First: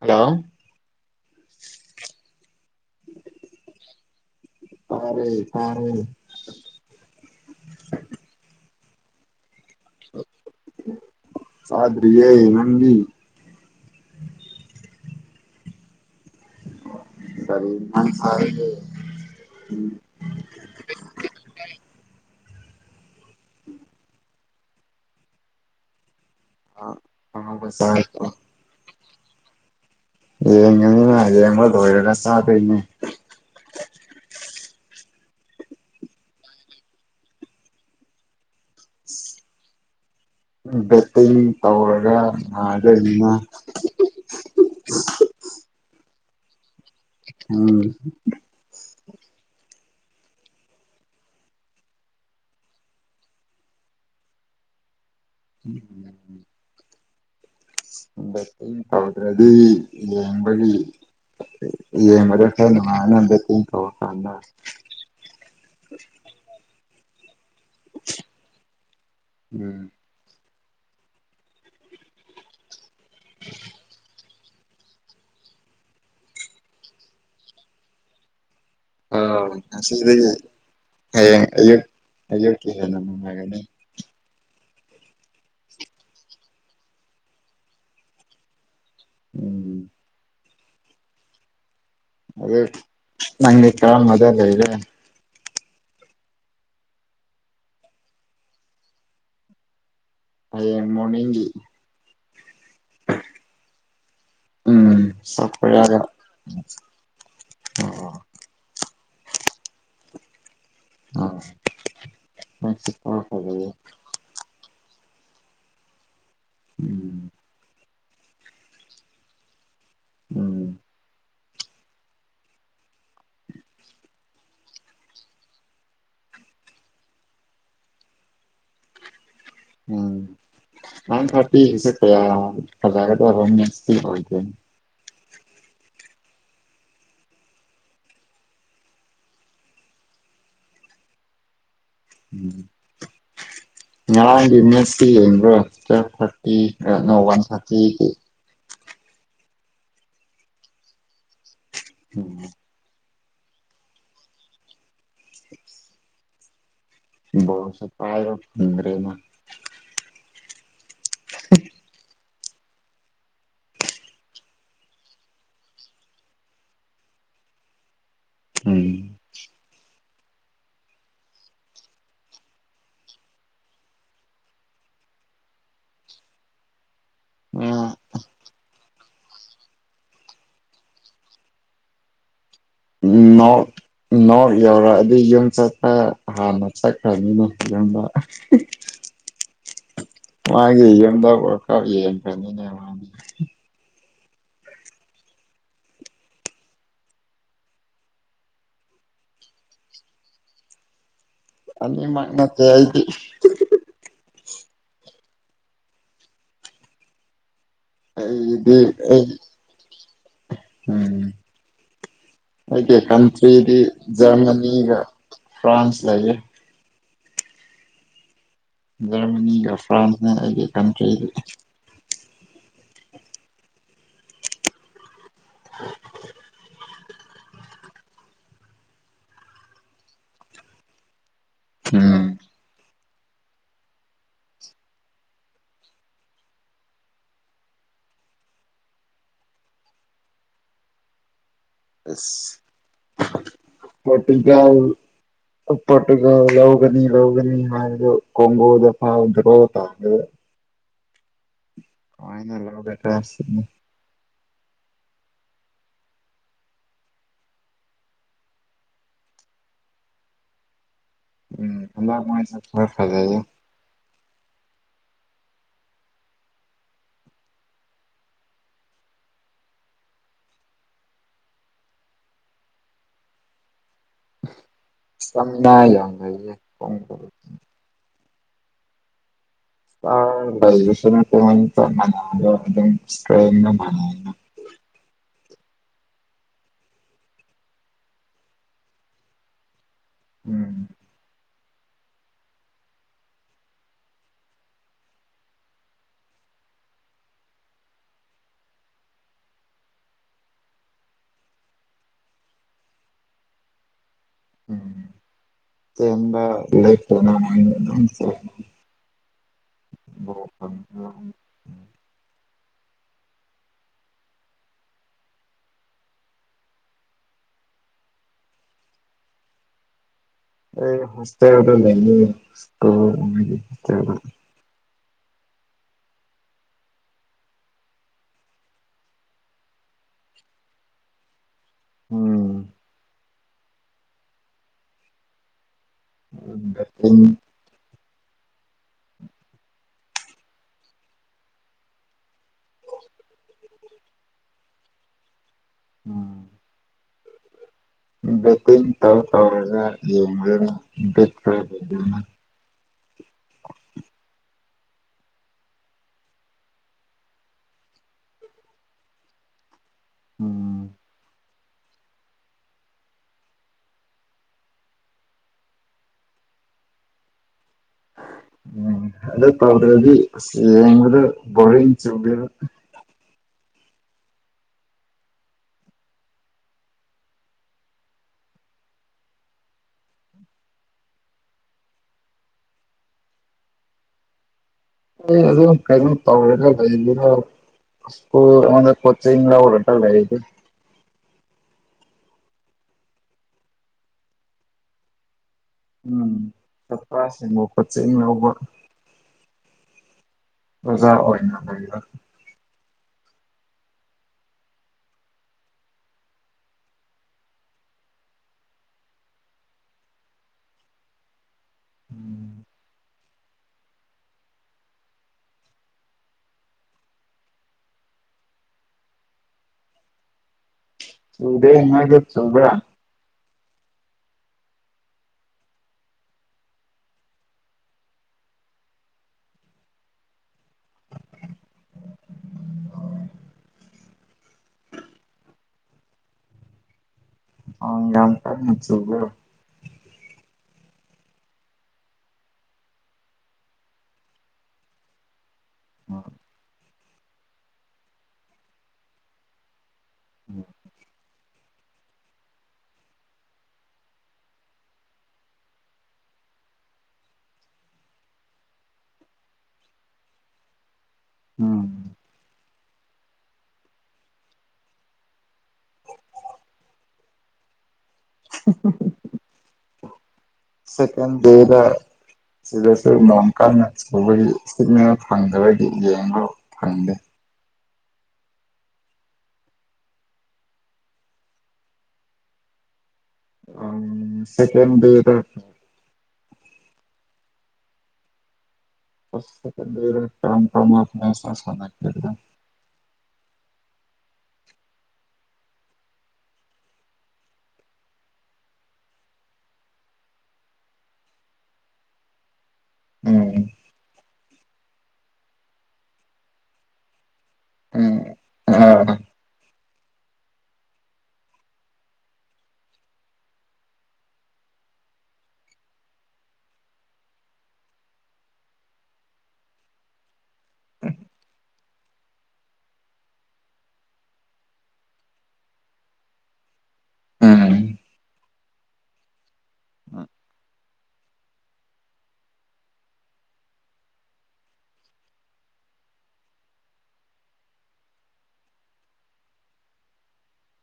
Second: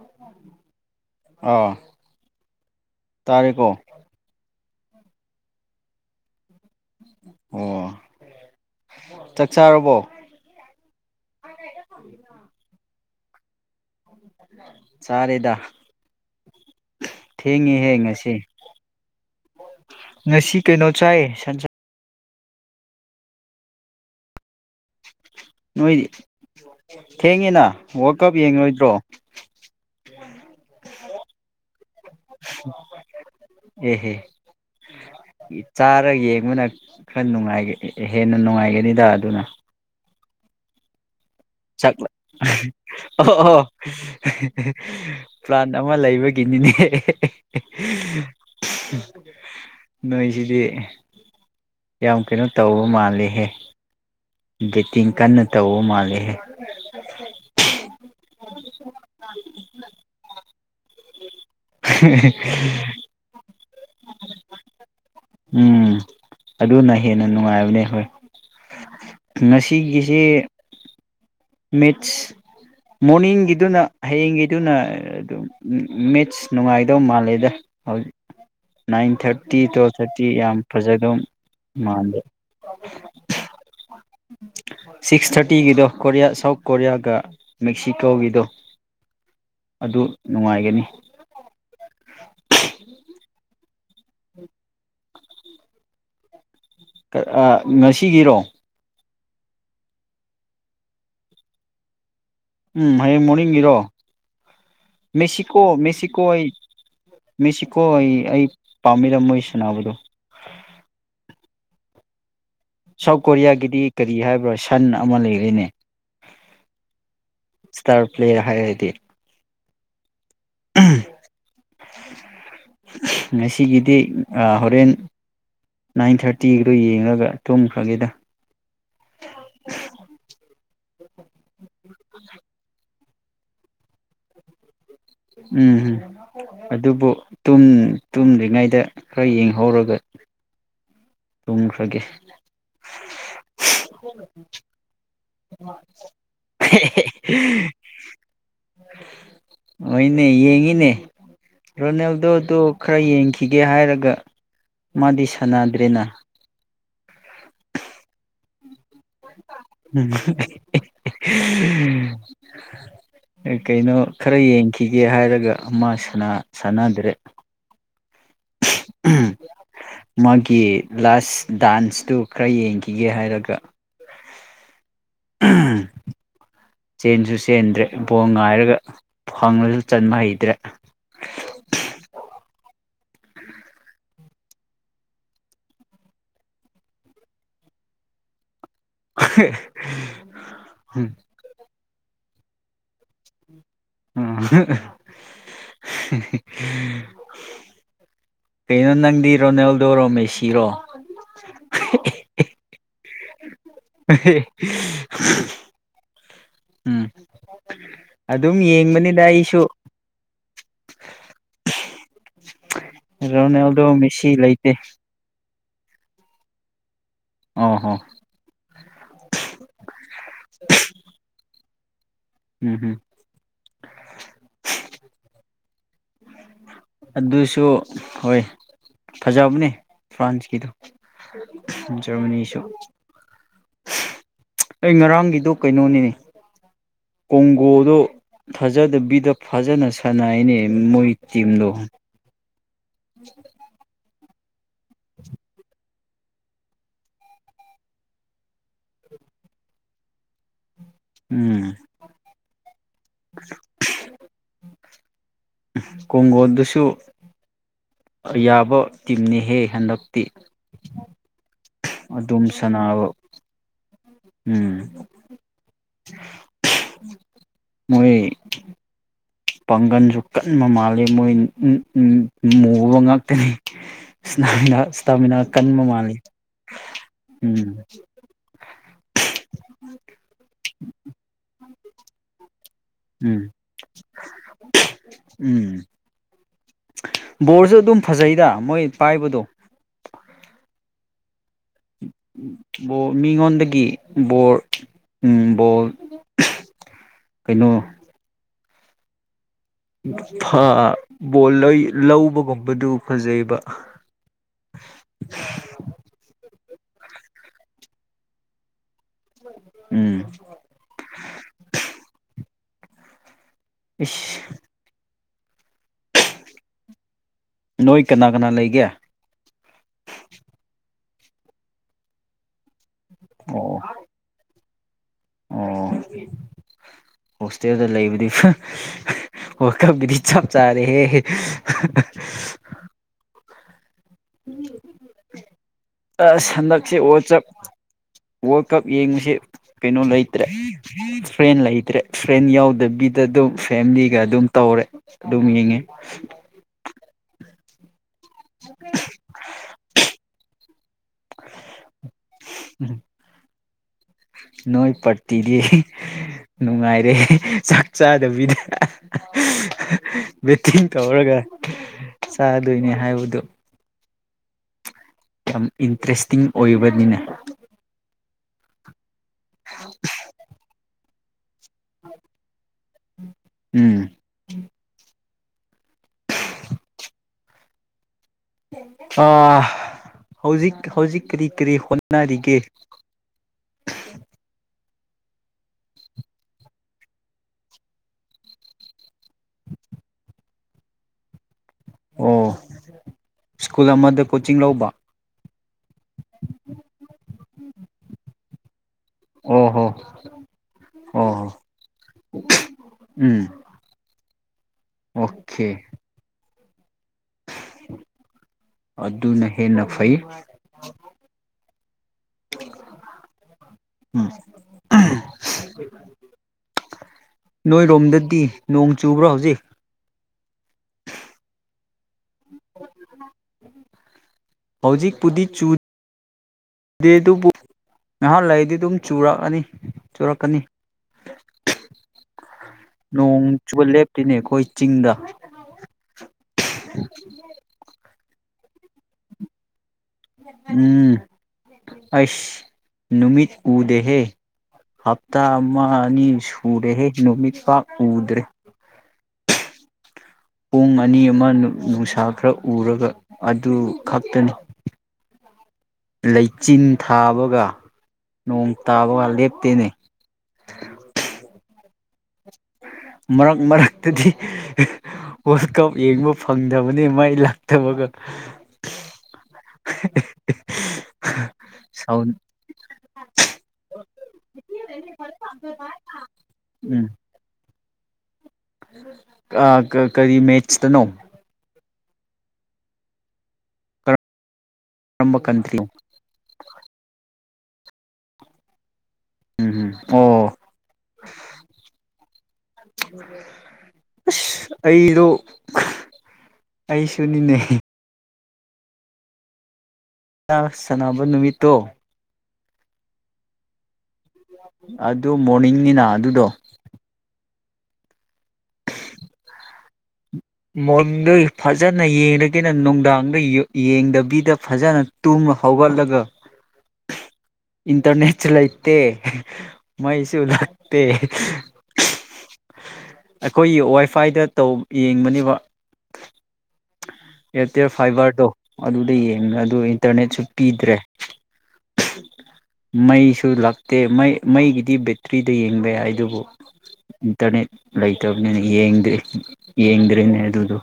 hello ꯑꯥ ꯇꯥꯔꯦꯀꯣ ꯐꯔꯦ ꯐꯔꯦ ꯑꯣ ꯆꯥꯔꯕꯣ ꯁꯥꯔꯤꯦ ꯅꯕꯤ ꯆꯔꯗꯥ ꯀꯔꯤ ꯊꯦꯡꯉꯤ ꯍꯦꯡ ꯏꯟꯖꯥꯡ ꯉꯁꯤ ꯆꯥꯔꯒꯦ ꯉꯁꯤ ꯀꯩꯅꯣ ꯆꯥꯏ ꯁꯟ ꯅꯣꯏꯗꯤ ꯊꯦꯡꯉꯤꯅ ꯑꯍꯥꯎꯕ ꯋꯥꯔ ꯆꯥꯔꯕꯣ ꯀꯞ ꯌꯦꯡꯂꯡꯉꯣꯏꯗ꯭ꯔꯣ ꯔꯤꯝꯕ ꯊꯣꯔꯔ ꯁꯥꯗꯅꯤ ꯑꯦꯍꯦ ꯆꯥꯔ ꯌꯦꯡꯕꯅ ꯈꯔ ꯍꯦꯟꯅ ꯅꯨꯡꯉꯥꯏꯒꯅꯤꯗ ꯑꯗꯨꯅ ꯎ ꯑꯣ ꯄ꯭ꯂꯥꯟ ꯑꯃ ꯂꯩꯕꯒꯤ ꯀꯅꯤꯅꯤꯦ ꯎꯝ ꯅꯣꯏꯁꯤꯗꯤ ꯌꯥꯝ ꯀꯩꯅꯣ ꯇꯧꯕ ꯃꯥꯜꯂꯦꯍꯦ ꯦꯇꯤꯡ ꯀꯟꯅ ꯇꯧꯕ ꯃꯥꯜꯂꯤꯦꯍꯦ ꯑ ꯕꯦꯠꯇꯤꯡ ꯇꯧꯗ꯭ꯔꯗꯤ ꯌꯦꯡꯕꯒꯤ ꯌꯦꯡꯕꯗ ꯈꯔ ꯅꯨꯡꯉꯥꯏꯅ ꯕꯦꯠꯇꯤꯡ ꯇꯧꯔꯀꯥꯟꯗ ꯎꯝ ꯑꯗꯨꯅ ꯍꯦꯟꯅ ꯅꯨꯡꯉꯥꯏꯕꯅꯦ ꯍꯣꯏ ꯎꯝ ꯉꯁꯤꯒꯤꯁꯤꯦ ꯃꯤꯁ ꯃꯣꯔꯅꯤꯡꯤꯡꯒꯤꯗꯨꯅ ꯍꯌꯦꯡꯒꯤ ꯑꯗꯨꯅ ꯑꯗꯨꯝ ꯃꯦꯠꯁ ꯅꯨꯡꯉꯥꯏꯗꯧ ꯃꯥꯜꯂꯦꯗ ꯍꯧꯖꯤꯛ ꯅꯥꯏꯟ ꯑ ꯊꯥꯔꯇꯤ ꯇꯨꯋꯦꯜꯞ ꯉꯁꯤꯗꯤ ꯊꯥꯔꯇꯤ ꯌꯥꯝ ꯐꯖꯗꯧ ꯍꯌꯦꯡ ꯑꯌꯨ ꯃꯥꯟꯗꯦ ꯑꯌꯨꯀꯤꯦꯅ ꯍꯥꯏꯒꯅꯤ ꯁꯤꯛꯁ ꯊꯥꯔꯇꯤꯒꯤꯗꯣ ꯀꯣꯔꯤꯌꯥ ꯁꯥꯎꯠ ꯀꯣꯔꯤꯌꯥꯒ ꯃꯦꯛꯁꯤꯀꯣꯒꯤꯗꯣ ꯎꯝ ꯑꯗꯨ ꯅꯨꯡꯉꯥꯏ ꯅꯤ ꯑꯗ ꯅꯪ ꯀꯥꯜ ꯃꯗ ꯂꯩ ꯏꯔꯦ ꯉꯁꯤꯒꯤꯔꯣ ꯍꯌꯦꯡ ꯃꯣꯔꯅꯤꯡꯒꯤ ꯎꯝ ꯍꯌꯦꯡ ꯃꯣꯔꯅꯤꯡꯒꯤꯔꯣ ꯎꯝ ꯁꯥꯎꯠ ꯃꯦꯁꯤꯀꯣ ꯀꯣꯔꯤꯌꯥꯒ ꯃꯦꯛꯁꯤꯀꯣ ꯍ ꯃꯦꯁꯤꯀꯣ ꯍ ꯑꯣ ꯑꯩ ꯄꯥꯝꯃꯤꯔꯝ ꯃꯣꯏ ꯁꯥꯟꯅꯕꯗꯣ ꯑ ꯁꯥꯎꯠ ꯀꯣꯔꯤꯌꯥꯒꯤꯗꯤ ꯀꯔꯤ ꯍꯥꯏꯕ꯭ꯔꯣ ꯁꯟꯅ ꯑꯃ ꯂꯩꯔꯅꯦ ꯎꯝ ꯏꯁꯇꯥꯔ ꯄ꯭ꯂꯦ ꯍꯥꯏꯔꯗꯤ ꯎꯝ ꯉꯁꯤꯒꯤꯗꯤ ꯍꯣꯔꯦꯟ ꯅꯥꯏꯟ ꯊꯥꯔꯇꯤꯒ꯭ꯔꯣ ꯌꯦꯡꯂꯒ ꯊꯨꯝꯈ꯭ꯔꯒꯦꯗ ꯎꯝ ꯎ ꯅꯥꯟ ꯊꯇꯤ ꯁꯛꯇꯌꯥ ꯍꯖꯔꯦ ꯇꯔꯝ ꯅꯁꯇ ꯎꯝꯝ ꯑꯗꯨꯕꯨ ꯇꯨꯝꯗ꯭ꯔꯤꯉꯩꯗ ꯈꯔ ꯌꯦꯡꯍꯧꯔꯒ ꯇꯨꯡ ꯝ ꯌꯥ ꯁ ꯇꯨꯋ ꯊꯥꯔꯇꯤ ꯋꯥꯟ ꯊꯥꯔꯇꯤ ꯑꯅꯦ ꯌꯦꯡꯉꯤꯅꯦ ꯔꯣꯅꯦꯜꯗꯣ ꯎꯝ ꯇ ꯈꯔ ꯌꯦꯡ ꯊꯤꯒꯦ ꯍꯥꯏꯔꯒ ꯃꯥꯗꯤ ꯁꯥꯟꯅꯗ꯭ꯔꯦꯅ ꯕꯁ ꯄꯥꯔ ꯐ ꯎꯝ ꯎꯝ ꯀꯩꯅꯣ ꯈꯔ ꯌꯦꯡꯈꯤꯒꯦ ꯍꯥꯏꯔꯒ ꯑꯃ ꯁꯥꯟꯅꯗ꯭ꯔꯦ ꯎꯝ ꯃꯥꯒꯤ ꯂꯥꯁ ꯗꯥꯟꯁꯇꯨ ꯈꯔ ꯌꯦꯡꯈꯤꯒꯦ ꯍꯥꯏꯔꯒ [unintelligible] ꯆꯦꯟꯁꯨ ꯆꯦꯟꯗ꯭ꯔꯦ ꯑꯥ ꯕꯣ ꯉꯥꯏꯔꯒ ꯐꯪꯉꯁꯨ ꯆꯟꯕ ꯍꯩꯇ꯭ꯔꯦ ꯅ ꯅꯣꯔꯠ ꯌꯧꯔꯛꯑꯗꯤ ꯌꯨꯝ ꯆꯠꯄ ꯍꯥꯟꯅ ꯆꯠꯈ꯭ꯔꯅꯤꯅ ꯌꯨꯝꯗ ꯃꯥꯒꯤꯗ ꯀ ꯀꯅꯤꯅꯦꯅꯤ ꯎꯝ ꯀꯩꯅꯣ ꯅꯪꯗꯤ ꯔꯣꯅꯥꯜꯗꯔꯣ ꯃꯦꯁꯤꯔꯣ ꯑꯅꯤ ꯃꯥ ꯅꯠꯇꯦ ꯍꯥꯏꯗꯤ [unintelligible] ꯎꯝ ꯑꯗꯨꯝ ꯑꯩꯗꯤ ꯌꯦꯡꯕꯅꯤꯗ ꯑꯩ ꯑꯩꯁꯨ ꯎꯝ ꯑꯩꯒꯤ ꯀꯟꯇ꯭ꯔꯤꯗꯤ ꯔꯣꯅꯦꯜꯗꯣ ꯃꯦꯁꯤ ꯂꯩꯇꯦ ꯖꯔꯃꯅꯤꯒ ꯐ꯭ꯔꯥꯟꯁ ꯂꯩꯌꯦ ꯑ ꯍꯣ ꯖꯔꯃꯅꯤꯒ ꯐ꯭ꯔꯥꯟꯁꯒꯤ ꯀꯟꯇ꯭ꯔꯤ ꯎꯝ ꯍꯝ [inaudible] ꯑꯗꯨꯁꯨ ꯍꯣꯏ ꯐꯖꯕꯅꯦ ꯐ꯭ꯔꯥꯟꯁꯀꯤꯗꯣ ꯎꯝ ꯖꯔꯃꯅꯤꯁꯨ ꯑꯩ ꯉꯔꯥꯡꯒꯤꯗꯣ ꯀꯩꯅꯣꯅꯤꯅꯦ ꯀꯣꯡꯒꯣꯗꯣ ꯊꯥꯖꯗꯕꯤꯗ ꯐꯖꯅ ꯁꯥꯟꯅꯩꯅꯦ ꯃꯣꯏ ꯁꯤꯝꯗꯣ ꯎꯝ ꯍꯣꯇ ꯌꯥꯎ ꯄꯒ ꯌꯧꯒꯅꯤ ꯂꯧꯒꯅꯤ ꯍꯥꯏꯗꯨ ꯀꯒꯣꯗ ꯄ꯭ꯔꯣ ꯇ ꯎꯝ ꯀꯥꯏꯅ ꯂꯧꯦꯠꯇ꯭ꯔꯅꯤ ꯀꯣꯡꯒꯣꯜꯗꯨꯁꯨ ꯌꯥꯕ ꯇꯤꯝꯅꯤꯍꯦ ꯍꯟꯗꯛꯇꯤ ꯎꯝ ꯑꯗꯨꯝ ꯑꯗ ꯈꯔ ꯁꯥꯟꯅꯕ ꯈꯖ ꯎꯝ ꯃꯣꯏ ꯄꯥꯡꯒꯜꯁꯨ ꯀꯟꯕ ꯃꯥꯜꯂꯤ ꯃꯣꯏ ꯃꯨꯕ ꯉꯥꯛꯇꯅꯤ ꯁ ꯁꯅ ꯌꯥꯎꯒ ꯀꯣꯟꯣ ꯎꯝ ꯑ ꯭ꯔꯖꯁꯟ ꯀ ꯑꯗꯨ ꯎꯝ ꯁꯇ꯭ꯔꯣ ꯎꯝ ꯕꯣꯔꯁꯨ ꯑꯗꯨꯝ ꯐꯖꯩꯗ ꯃꯣꯏ ꯄꯥꯏꯕꯗꯣ ꯎꯝ ꯃꯤꯉꯣꯟꯗꯒꯤ ꯕꯣꯔ ꯕꯣꯜ ꯀꯩꯅꯣ ꯕꯣꯜ ꯂꯧꯕꯒꯨꯝꯕꯗꯨ ꯐꯖꯩꯕ ꯎꯝ ꯇꯕ ꯐꯅꯥ ꯎꯝ ꯎꯝ ꯏ ꯅꯣꯏꯣꯏ ꯀꯅꯥ ꯀꯅꯥ ꯂꯩꯒꯦ ꯍꯁꯦ ꯑꯣꯏꯔ ꯂꯩ ꯑ ꯑꯣ ꯑꯣ ꯍꯣꯁꯇꯦꯜꯗ ꯂꯩꯕꯨꯗꯤ ꯋꯥꯀꯕꯨꯗꯤ ꯆꯞ ꯆꯥꯔꯦꯍꯦ [inaudible] ꯎꯝ ꯑ ꯁꯟꯗꯛꯁꯤ ꯕꯦꯠꯇꯤꯡ ꯑꯣꯆꯞ ꯋꯥꯔꯜ ꯀꯞ ꯌꯦꯡꯕꯁ ꯀꯩꯅꯣ ꯂꯩꯇ꯭ꯔꯦ ꯐ꯭ꯔꯦꯟ ꯂꯩꯇ꯭ꯔꯦ ꯐ꯭ꯔꯦꯟ ꯌꯥꯎꯗꯕꯤꯗ ꯑꯗꯨꯝ ꯐꯦꯃꯤꯂꯤꯒ ꯑꯗꯨꯝ ꯇꯧꯔꯦ ꯑꯗꯨꯝ ꯌꯦꯡꯉꯤ [unintelligible] ꯠꯇ ꯇꯧ ꯇꯧꯔꯒ ꯌ ꯈꯔ ꯑꯣꯏ ꯎꯝ ꯅꯣꯏ ꯄꯔꯇꯤꯗꯤ ꯅꯨꯡꯉꯥꯏꯔꯦ ꯆꯥꯛ ꯆꯥꯗꯕꯤꯗ ꯎꯝ ꯃꯠꯇꯤꯟ ꯇ ꯑꯣꯔꯒ ꯆꯥꯗꯣꯏꯅꯦ ꯍꯥꯏꯕꯗꯨꯣ ꯌꯥꯝ ꯏꯟꯇꯔꯦꯁꯇꯤꯡ ꯑꯣꯏꯕꯅꯤꯅꯦ ꯎꯝ ꯑꯗꯨ ꯗꯤ ꯑꯗꯨ ꯔ ꯆꯕꯤꯔ ꯎꯝ ꯑ ꯍꯧꯖꯤꯛ ꯍꯧꯖꯤꯛ ꯀꯔꯤ ꯀꯔꯤ ꯍꯣꯠꯅꯔꯤꯒꯦ ꯑꯗꯨ ꯀꯩ ꯇꯧꯔꯣ ꯁꯀꯨꯜ ꯀꯣꯆ ꯂ ꯑꯣꯔꯇ ꯂꯩꯗꯤ ꯑꯣ ꯁ꯭ꯀꯨꯜ ꯑꯃꯗ ꯀꯣꯆꯤꯡ ꯂꯧꯕ ꯎꯝ ꯆꯄꯁꯤꯡꯕ ꯀꯠꯆꯤꯡ ꯂꯧꯕ ꯑꯣ ꯍꯣ ꯑꯣꯖꯥ ꯑꯣ ꯍꯣ ꯑꯣꯏꯅ ꯂꯩꯕ ꯎꯝ ꯑꯣꯀꯦ ꯑꯅꯍꯦ ꯅ ꯐꯩ ꯎꯝ ꯎ ꯅꯣꯏꯔꯣꯝꯗꯗꯤ ꯅꯣꯡ ꯆꯨꯕ꯭ꯔꯣ ꯍꯧꯖꯤꯛ ꯍꯗꯦ ꯁꯕ꯭ꯔ ꯍꯧꯖꯤꯛꯄꯨꯗꯤ ꯆꯨ ꯑꯗꯨꯕꯨ ꯉꯥꯏꯍꯥꯛ ꯂꯩꯗꯤ ꯑꯗꯨꯝ ꯆꯨꯔꯛꯑꯅꯤ ꯆꯨꯔꯛꯀꯅꯤ ꯅꯣꯡ ꯆꯨꯕ ꯂꯦꯞꯇꯣꯏꯅꯦ ꯑꯩꯈꯣꯏ ꯆꯤꯡꯗ ꯑ ꯉꯝ ꯀ ꯆꯒ ꯎꯝ ꯑꯩꯁ ꯅꯨꯃꯤꯠ ꯎꯗꯦꯍꯦ ꯍꯞꯇꯥ ꯑꯃ ꯑꯅꯤ ꯁꯨꯔꯦꯍꯦ ꯅꯨꯃꯤꯠ ꯄꯥꯛ ꯎꯗ꯭ꯔꯦ ꯄꯣꯡ ꯑꯅꯤ ꯑꯃ ꯅꯨꯡꯁꯥ ꯈꯔ ꯎꯔꯒ ꯑꯗꯨ ꯈꯛꯇꯅꯤ ꯂꯩꯆꯤꯟ ꯊꯥꯕꯒ ꯅꯣꯡ ꯇꯥꯕꯒ ꯂꯦꯞꯇꯦꯅꯤ ꯎꯝ ꯃꯔꯛ ꯃꯔꯛꯇꯗꯤ ꯋꯥꯔꯜ ꯀꯞ ꯌꯦꯡꯕ ꯐꯪꯗꯕꯅꯤ ꯃꯥꯏ ꯂꯥꯛꯇꯕꯒ ꯎ [unintelligible] ꯁꯦꯀꯦꯟ ꯗꯦꯗ ꯁꯥꯎꯟ ꯁꯤꯗꯁꯨ ꯅꯡ ꯀꯟꯅ ꯁꯨꯧꯕꯒꯤ ꯁꯤꯛꯅꯦꯜ ꯐꯪꯗꯕꯒꯤ ꯌꯦꯡꯕ ꯎꯝ ꯐꯪꯗꯦ ꯀꯔꯤ ꯃꯦꯆꯇ ꯅꯣ ꯎꯝ ꯁꯀꯗꯗ ꯀꯔꯝꯕ ꯀꯟꯇ꯭ꯔꯤꯅꯣ ꯎꯝ ꯎꯝ ꯑꯣ ꯀꯝ ꯀ ꯑꯁ ꯑꯩꯗꯣ ꯑꯩꯁꯨꯅꯤꯅꯦ ꯁꯥꯟꯅꯕ ꯅꯨꯃꯤꯠꯇꯣ ꯎꯝ ꯑꯗꯨ ꯃꯣꯔꯅꯤꯡꯅꯤꯅ ꯑꯗꯨꯗꯣ ꯎꯝ ꯑꯥ ꯃ ꯐꯖꯅ ꯌꯦꯡꯉꯒꯅ ꯅꯨꯡꯗꯥꯡꯗ ꯌꯦꯡꯗꯕꯤꯗ ꯐꯖꯅ ꯇꯨꯝꯅ ꯍꯧꯒꯠꯂꯒ ꯏꯟꯇꯔꯅꯦꯠꯁꯨ ꯂꯩꯇꯦ ꯃꯩꯁꯨ ꯂꯛꯇꯦ ꯑꯩꯈꯣꯏꯒꯤ ꯋꯥꯏꯐꯥꯏꯗꯧ ꯌꯦꯡꯕꯅꯤ ꯋꯥ ꯑꯦ ꯎꯝ ꯐꯥꯏꯕꯔ ꯑꯗꯣ ꯑꯗꯨꯗꯡ ꯑꯗꯨ ꯏꯟꯇꯔꯅꯦꯠꯁꯨ ꯄꯤꯗ꯭ꯔꯦ ꯃꯩꯁꯨ ꯂꯥꯛꯇꯦ ꯃꯩ ꯃꯩꯒꯤꯗꯤ ꯕꯦꯇ꯭ꯔꯤꯗ ꯌꯦꯡꯕ ꯌꯥꯏ ꯑꯗꯨꯕꯨ ꯏꯟꯇꯔꯅꯦꯠ ꯂꯩꯇꯕꯅꯤꯅꯡꯗ꯭ꯔꯤ ꯌꯦꯡꯗ꯭ꯔꯤꯅꯦ ꯑꯗꯨꯗꯣ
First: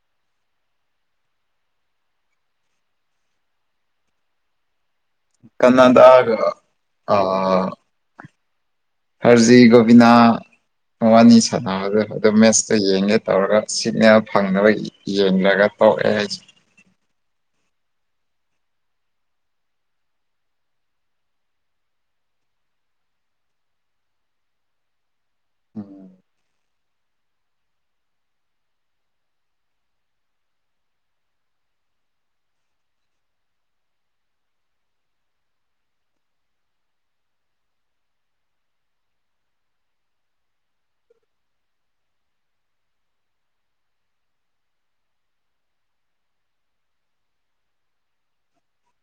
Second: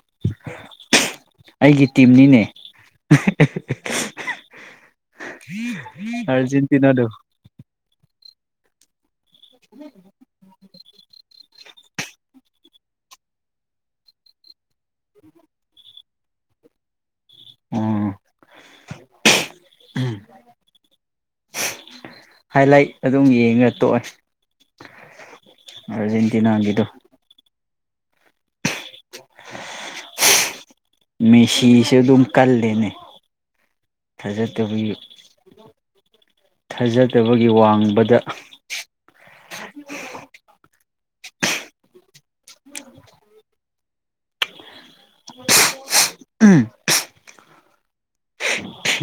ꯑꯩꯒꯤ ꯇꯤꯝꯅꯤꯅꯦ ꯀꯅꯥꯗꯒ ꯑꯥꯔꯖꯦꯟꯇꯤꯅꯥꯗꯣ ꯑ ꯍꯔꯖꯤ ꯣꯕꯤꯅꯥ ꯅꯤ ꯁꯥꯟꯅꯕꯗꯨ ꯑꯗꯨꯝ ꯃꯦꯠꯁꯇꯣ ꯌꯦꯡꯒꯦ ꯇꯧꯔꯒ ꯁꯤꯒꯅꯦꯜ ꯐꯪꯅꯕ ꯌꯦꯡꯂꯒ ꯇꯑꯦ ꯍꯥꯏꯁꯦ ꯎ ꯍꯥꯏ ꯂꯥꯏꯠ ꯑꯗꯨꯝ ꯌꯦꯡꯉ ꯇꯣꯛꯑꯦ ꯎꯝ ꯑꯔꯖꯦꯟꯇꯤꯅꯥ ꯍꯥꯏꯒꯗꯣ [unintelligible] ꯃꯦꯁꯤꯁꯨ ꯑꯗꯨꯝ ꯀꯜꯂꯦꯅꯦ ꯊꯥꯖꯗꯕꯒꯤ ꯊꯥꯖꯗꯕꯒꯤ ꯋꯥꯡꯕꯗ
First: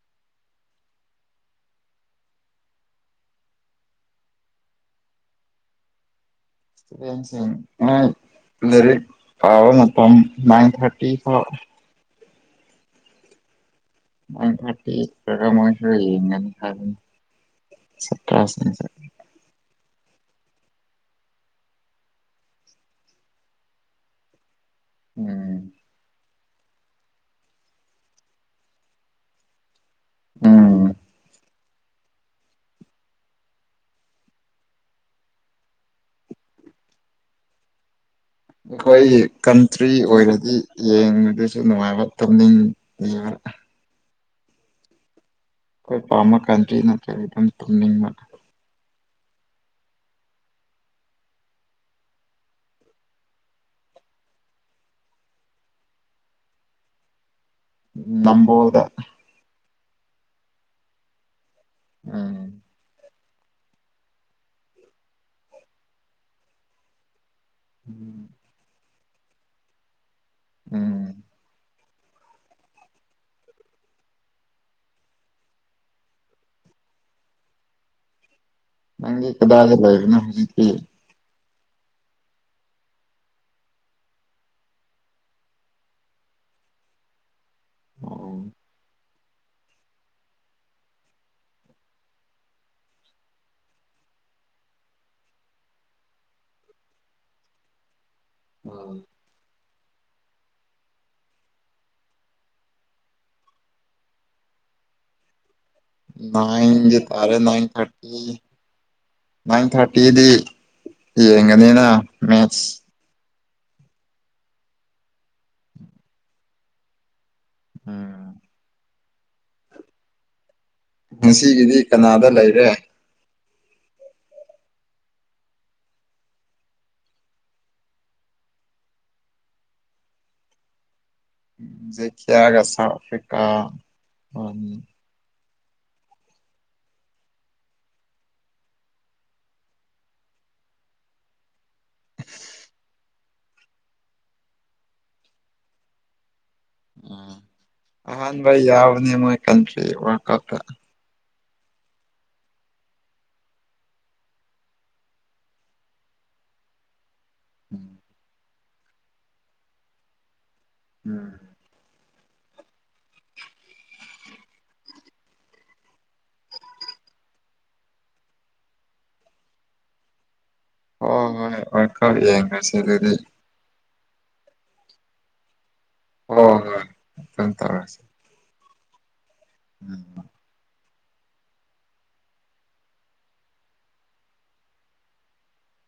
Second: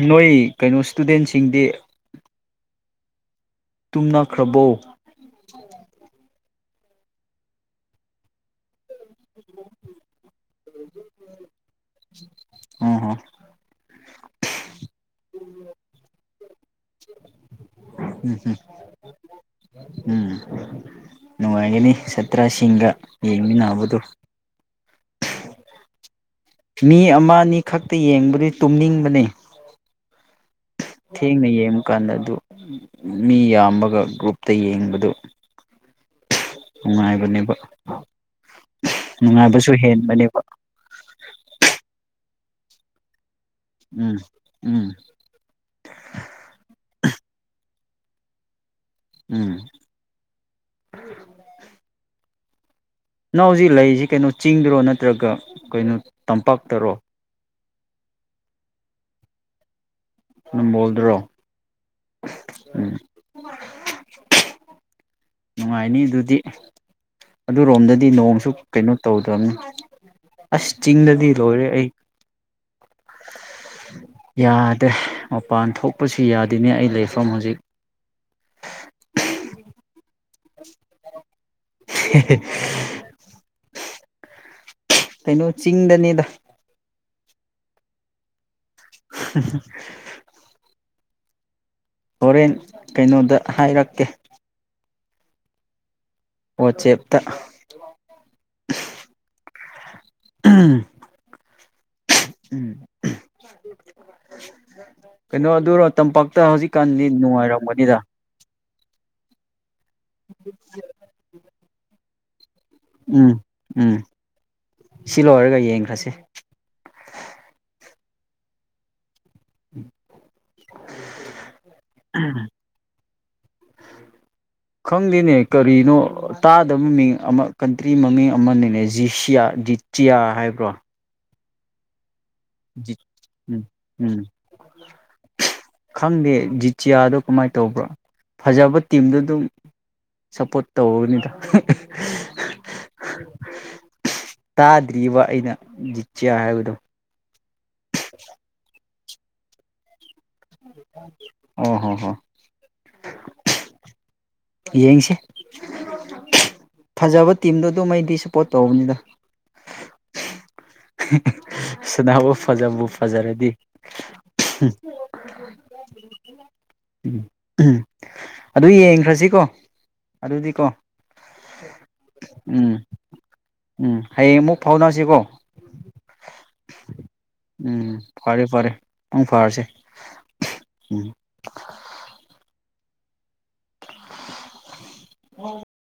ꯅꯣꯏ ꯀꯩꯅꯣ ꯏꯁꯇꯨꯗꯦꯟꯁꯤꯡꯗꯤ ꯇꯨꯝꯅꯈ꯭ꯔꯕꯣ ꯂꯥꯏꯔꯤꯛ ꯄꯥꯕ ꯃꯇꯝ ꯅꯥꯏꯟ ꯊꯥꯔꯇꯤ ꯐꯥꯎ ꯑ ꯍꯣ ꯅ ꯊꯔꯇꯤꯔꯝ ꯃꯁꯅꯤ ꯁꯠꯇꯅꯦ ꯎꯝ ꯎꯝ ꯅꯨꯡꯉꯥꯏꯒꯅꯤ ꯁꯥꯇ꯭ꯔꯁꯤꯡꯒ ꯌꯦꯡꯃꯤꯟꯅꯕꯗꯨ ꯎꯝ ꯃꯤ ꯑꯃ ꯑꯅꯤ ꯈꯛꯇ ꯌꯦꯡꯕꯗꯨ ꯇꯨꯝꯅꯤꯡꯕꯅꯤ ꯎꯝ ꯊ ꯅꯌꯦ ꯀꯥꯟꯗ ꯑꯗꯨ ꯃꯤ ꯌꯥꯝꯃꯒ ꯒ꯭ꯔꯨꯞꯇ ꯌꯦꯡꯕꯗꯨ ꯅꯨꯡꯉꯥꯏꯕꯅꯤꯕꯣ ꯑꯩꯈꯣꯏ ꯀꯟꯇ꯭ꯔꯤ ꯑꯣꯏꯔꯗꯤ ꯌꯦꯡꯕꯗꯨꯁꯨ ꯅꯨꯡꯉꯥꯏꯕ ꯇꯅꯤꯡ ꯎꯝ ꯎꯝ ꯍꯣꯏ ꯄꯥꯝꯃ ꯀꯥꯟꯗ ꯅꯠꯇꯦ ꯑꯗꯨꯝ ꯇꯨꯝꯅꯤꯡꯕ ꯎꯝ ꯅꯪ ꯍꯧꯖꯤꯛ ꯂꯩꯔꯤꯁꯤ ꯀꯩꯅꯣ ꯆꯤꯡꯗꯨꯔꯣ ꯅꯠꯇ꯭ꯔꯒ ꯀꯩꯅꯣ ꯇꯝꯄꯥꯛꯇꯔꯣ ꯅꯝꯕꯣꯜꯗ ꯅꯝꯕꯣꯜꯗ꯭ꯔꯣ ꯎꯝ ꯎꯝ [inaudible] ꯅꯨꯡꯉꯥꯏꯅꯤ ꯑꯗꯨꯗꯤ ꯑꯗꯨꯔꯣꯝꯗꯗꯤ ꯅꯣꯡꯁꯨ ꯀꯩꯅꯣ ꯇꯧꯗꯕꯅꯤ ꯑꯁ ꯎꯝ ꯆꯤꯡꯗꯗꯤ ꯂꯣꯏꯔꯦ ꯑꯩ ꯌꯥꯗꯦ ꯃꯄꯥꯟ ꯊꯣꯛꯄꯁꯨ ꯌꯥꯗꯦꯅꯦ ꯑꯩ ꯂꯩꯐꯝ ꯍꯧꯖꯤꯛ ꯅꯪꯗꯤ ꯀꯗꯥꯏ ꯂꯩꯕ ꯅꯪ ꯍꯧꯖꯤꯛꯇꯤ [inaudible] ꯀꯩꯅꯣ ꯆꯤꯡꯗꯅꯦꯗ ꯑ [inaudible] ꯍꯣꯔꯦꯟ ꯀꯩꯅꯣꯗ ꯍꯥꯏꯔꯛꯀꯦ ꯋꯥꯆꯦꯞꯇ ꯍ ꯎꯝ ꯎꯝ ꯀꯩꯅꯣ ꯑꯗꯨꯔꯣ ꯇꯝꯄꯥꯛꯇ ꯅꯥꯏꯟꯒꯤ ꯍꯧꯖꯤꯛꯀꯥꯟꯗꯤ ꯇꯥꯔꯦ ꯅꯥꯏꯟ ꯅꯨꯡꯉꯥꯏꯔꯝꯒꯅꯤꯗ ꯊꯥꯔꯇꯤ ꯅꯥꯏꯟ ꯊꯥꯔꯇꯤꯗꯤ ꯌꯦꯡꯒꯅꯤꯅ ꯃꯦꯠꯁ ꯎꯝ ꯎꯝ ꯁꯤ ꯂꯣꯏꯔꯒ ꯌꯦꯡꯈ꯭ꯔꯁꯤ ꯎꯝ ꯉꯁꯤꯒꯤꯗꯤ ꯀꯅꯥꯗ ꯂꯩꯔꯦ ꯈꯪꯗꯦꯅꯦ ꯀꯔꯤꯅꯣ ꯇꯥꯗꯕ ꯃꯃꯤꯡ ꯑꯃ ꯀꯟꯇ꯭ꯔꯤ ꯃꯃꯤꯡ ꯑꯃꯅꯤꯅꯦ ꯖꯤꯁꯤꯌꯥ ꯖꯤꯇꯤꯌꯥ ꯍꯥꯏꯕ꯭ꯔꯣ ꯖꯩ ꯌꯥꯒ ꯁꯥꯎꯠ ꯑꯐ꯭ꯔꯤꯀꯥ ꯎꯝ ꯎꯝ ꯎ ꯈꯪꯗꯦ ꯖꯤꯇꯤꯌꯥꯗꯣ ꯀꯃꯥꯏꯅ ꯇꯧꯕ꯭ꯔꯥ ꯐꯖꯕ ꯇꯤꯝꯗꯨ ꯑꯗꯨꯝ ꯁꯞꯄꯣꯔꯠ ꯇꯧꯕꯅꯤꯗ ꯇꯥꯗ꯭ꯔꯤꯕ ꯑꯩꯅ ꯖꯤꯆꯤꯌꯥ ꯍꯥꯏꯕꯗꯣ ꯎꯝ ꯑꯍꯥꯟꯕ ꯌꯥꯎꯕꯅꯦ ꯃꯣꯏ ꯀꯟꯇꯔꯤꯗꯣ ꯀ ꯀ ꯑꯣ ꯍꯣ ꯍꯣ ꯌꯦꯡꯁꯤ ꯐꯖꯕ ꯇꯤꯝꯗꯣ ꯎꯝ ꯃꯣꯏꯗꯤ ꯁꯄꯣꯠ ꯇꯧꯕꯅꯤꯗ [inaudible] ꯁꯅꯥꯕꯨ ꯐꯖꯕꯨ ꯐꯖꯔꯗꯤ ꯎꯝ ꯎꯝ ꯑꯗꯨ ꯌꯦꯡꯈ꯭ꯔꯁꯤꯀꯣ ꯑꯗꯨꯗꯤ ꯍꯣꯏ ꯍꯣꯏ ꯍꯣꯏ ꯈꯔ ꯎꯝ ꯌꯦꯡꯈꯔꯁꯤ ꯑꯗꯨꯗꯤ ꯎꯝ ꯍꯌꯦꯡ ꯑꯃꯨꯛ ꯐꯥꯎꯅꯔꯁꯤꯀꯣ ꯍꯣꯏ ꯍꯣꯏ ꯑꯗꯨꯝ ꯎꯝ ꯇꯧꯔꯁꯤ ꯐꯔꯦ ꯐꯔꯦ ꯄꯨꯡ ꯐꯥꯔꯁꯦ ꯎꯝ ꯎꯝ [inaudible]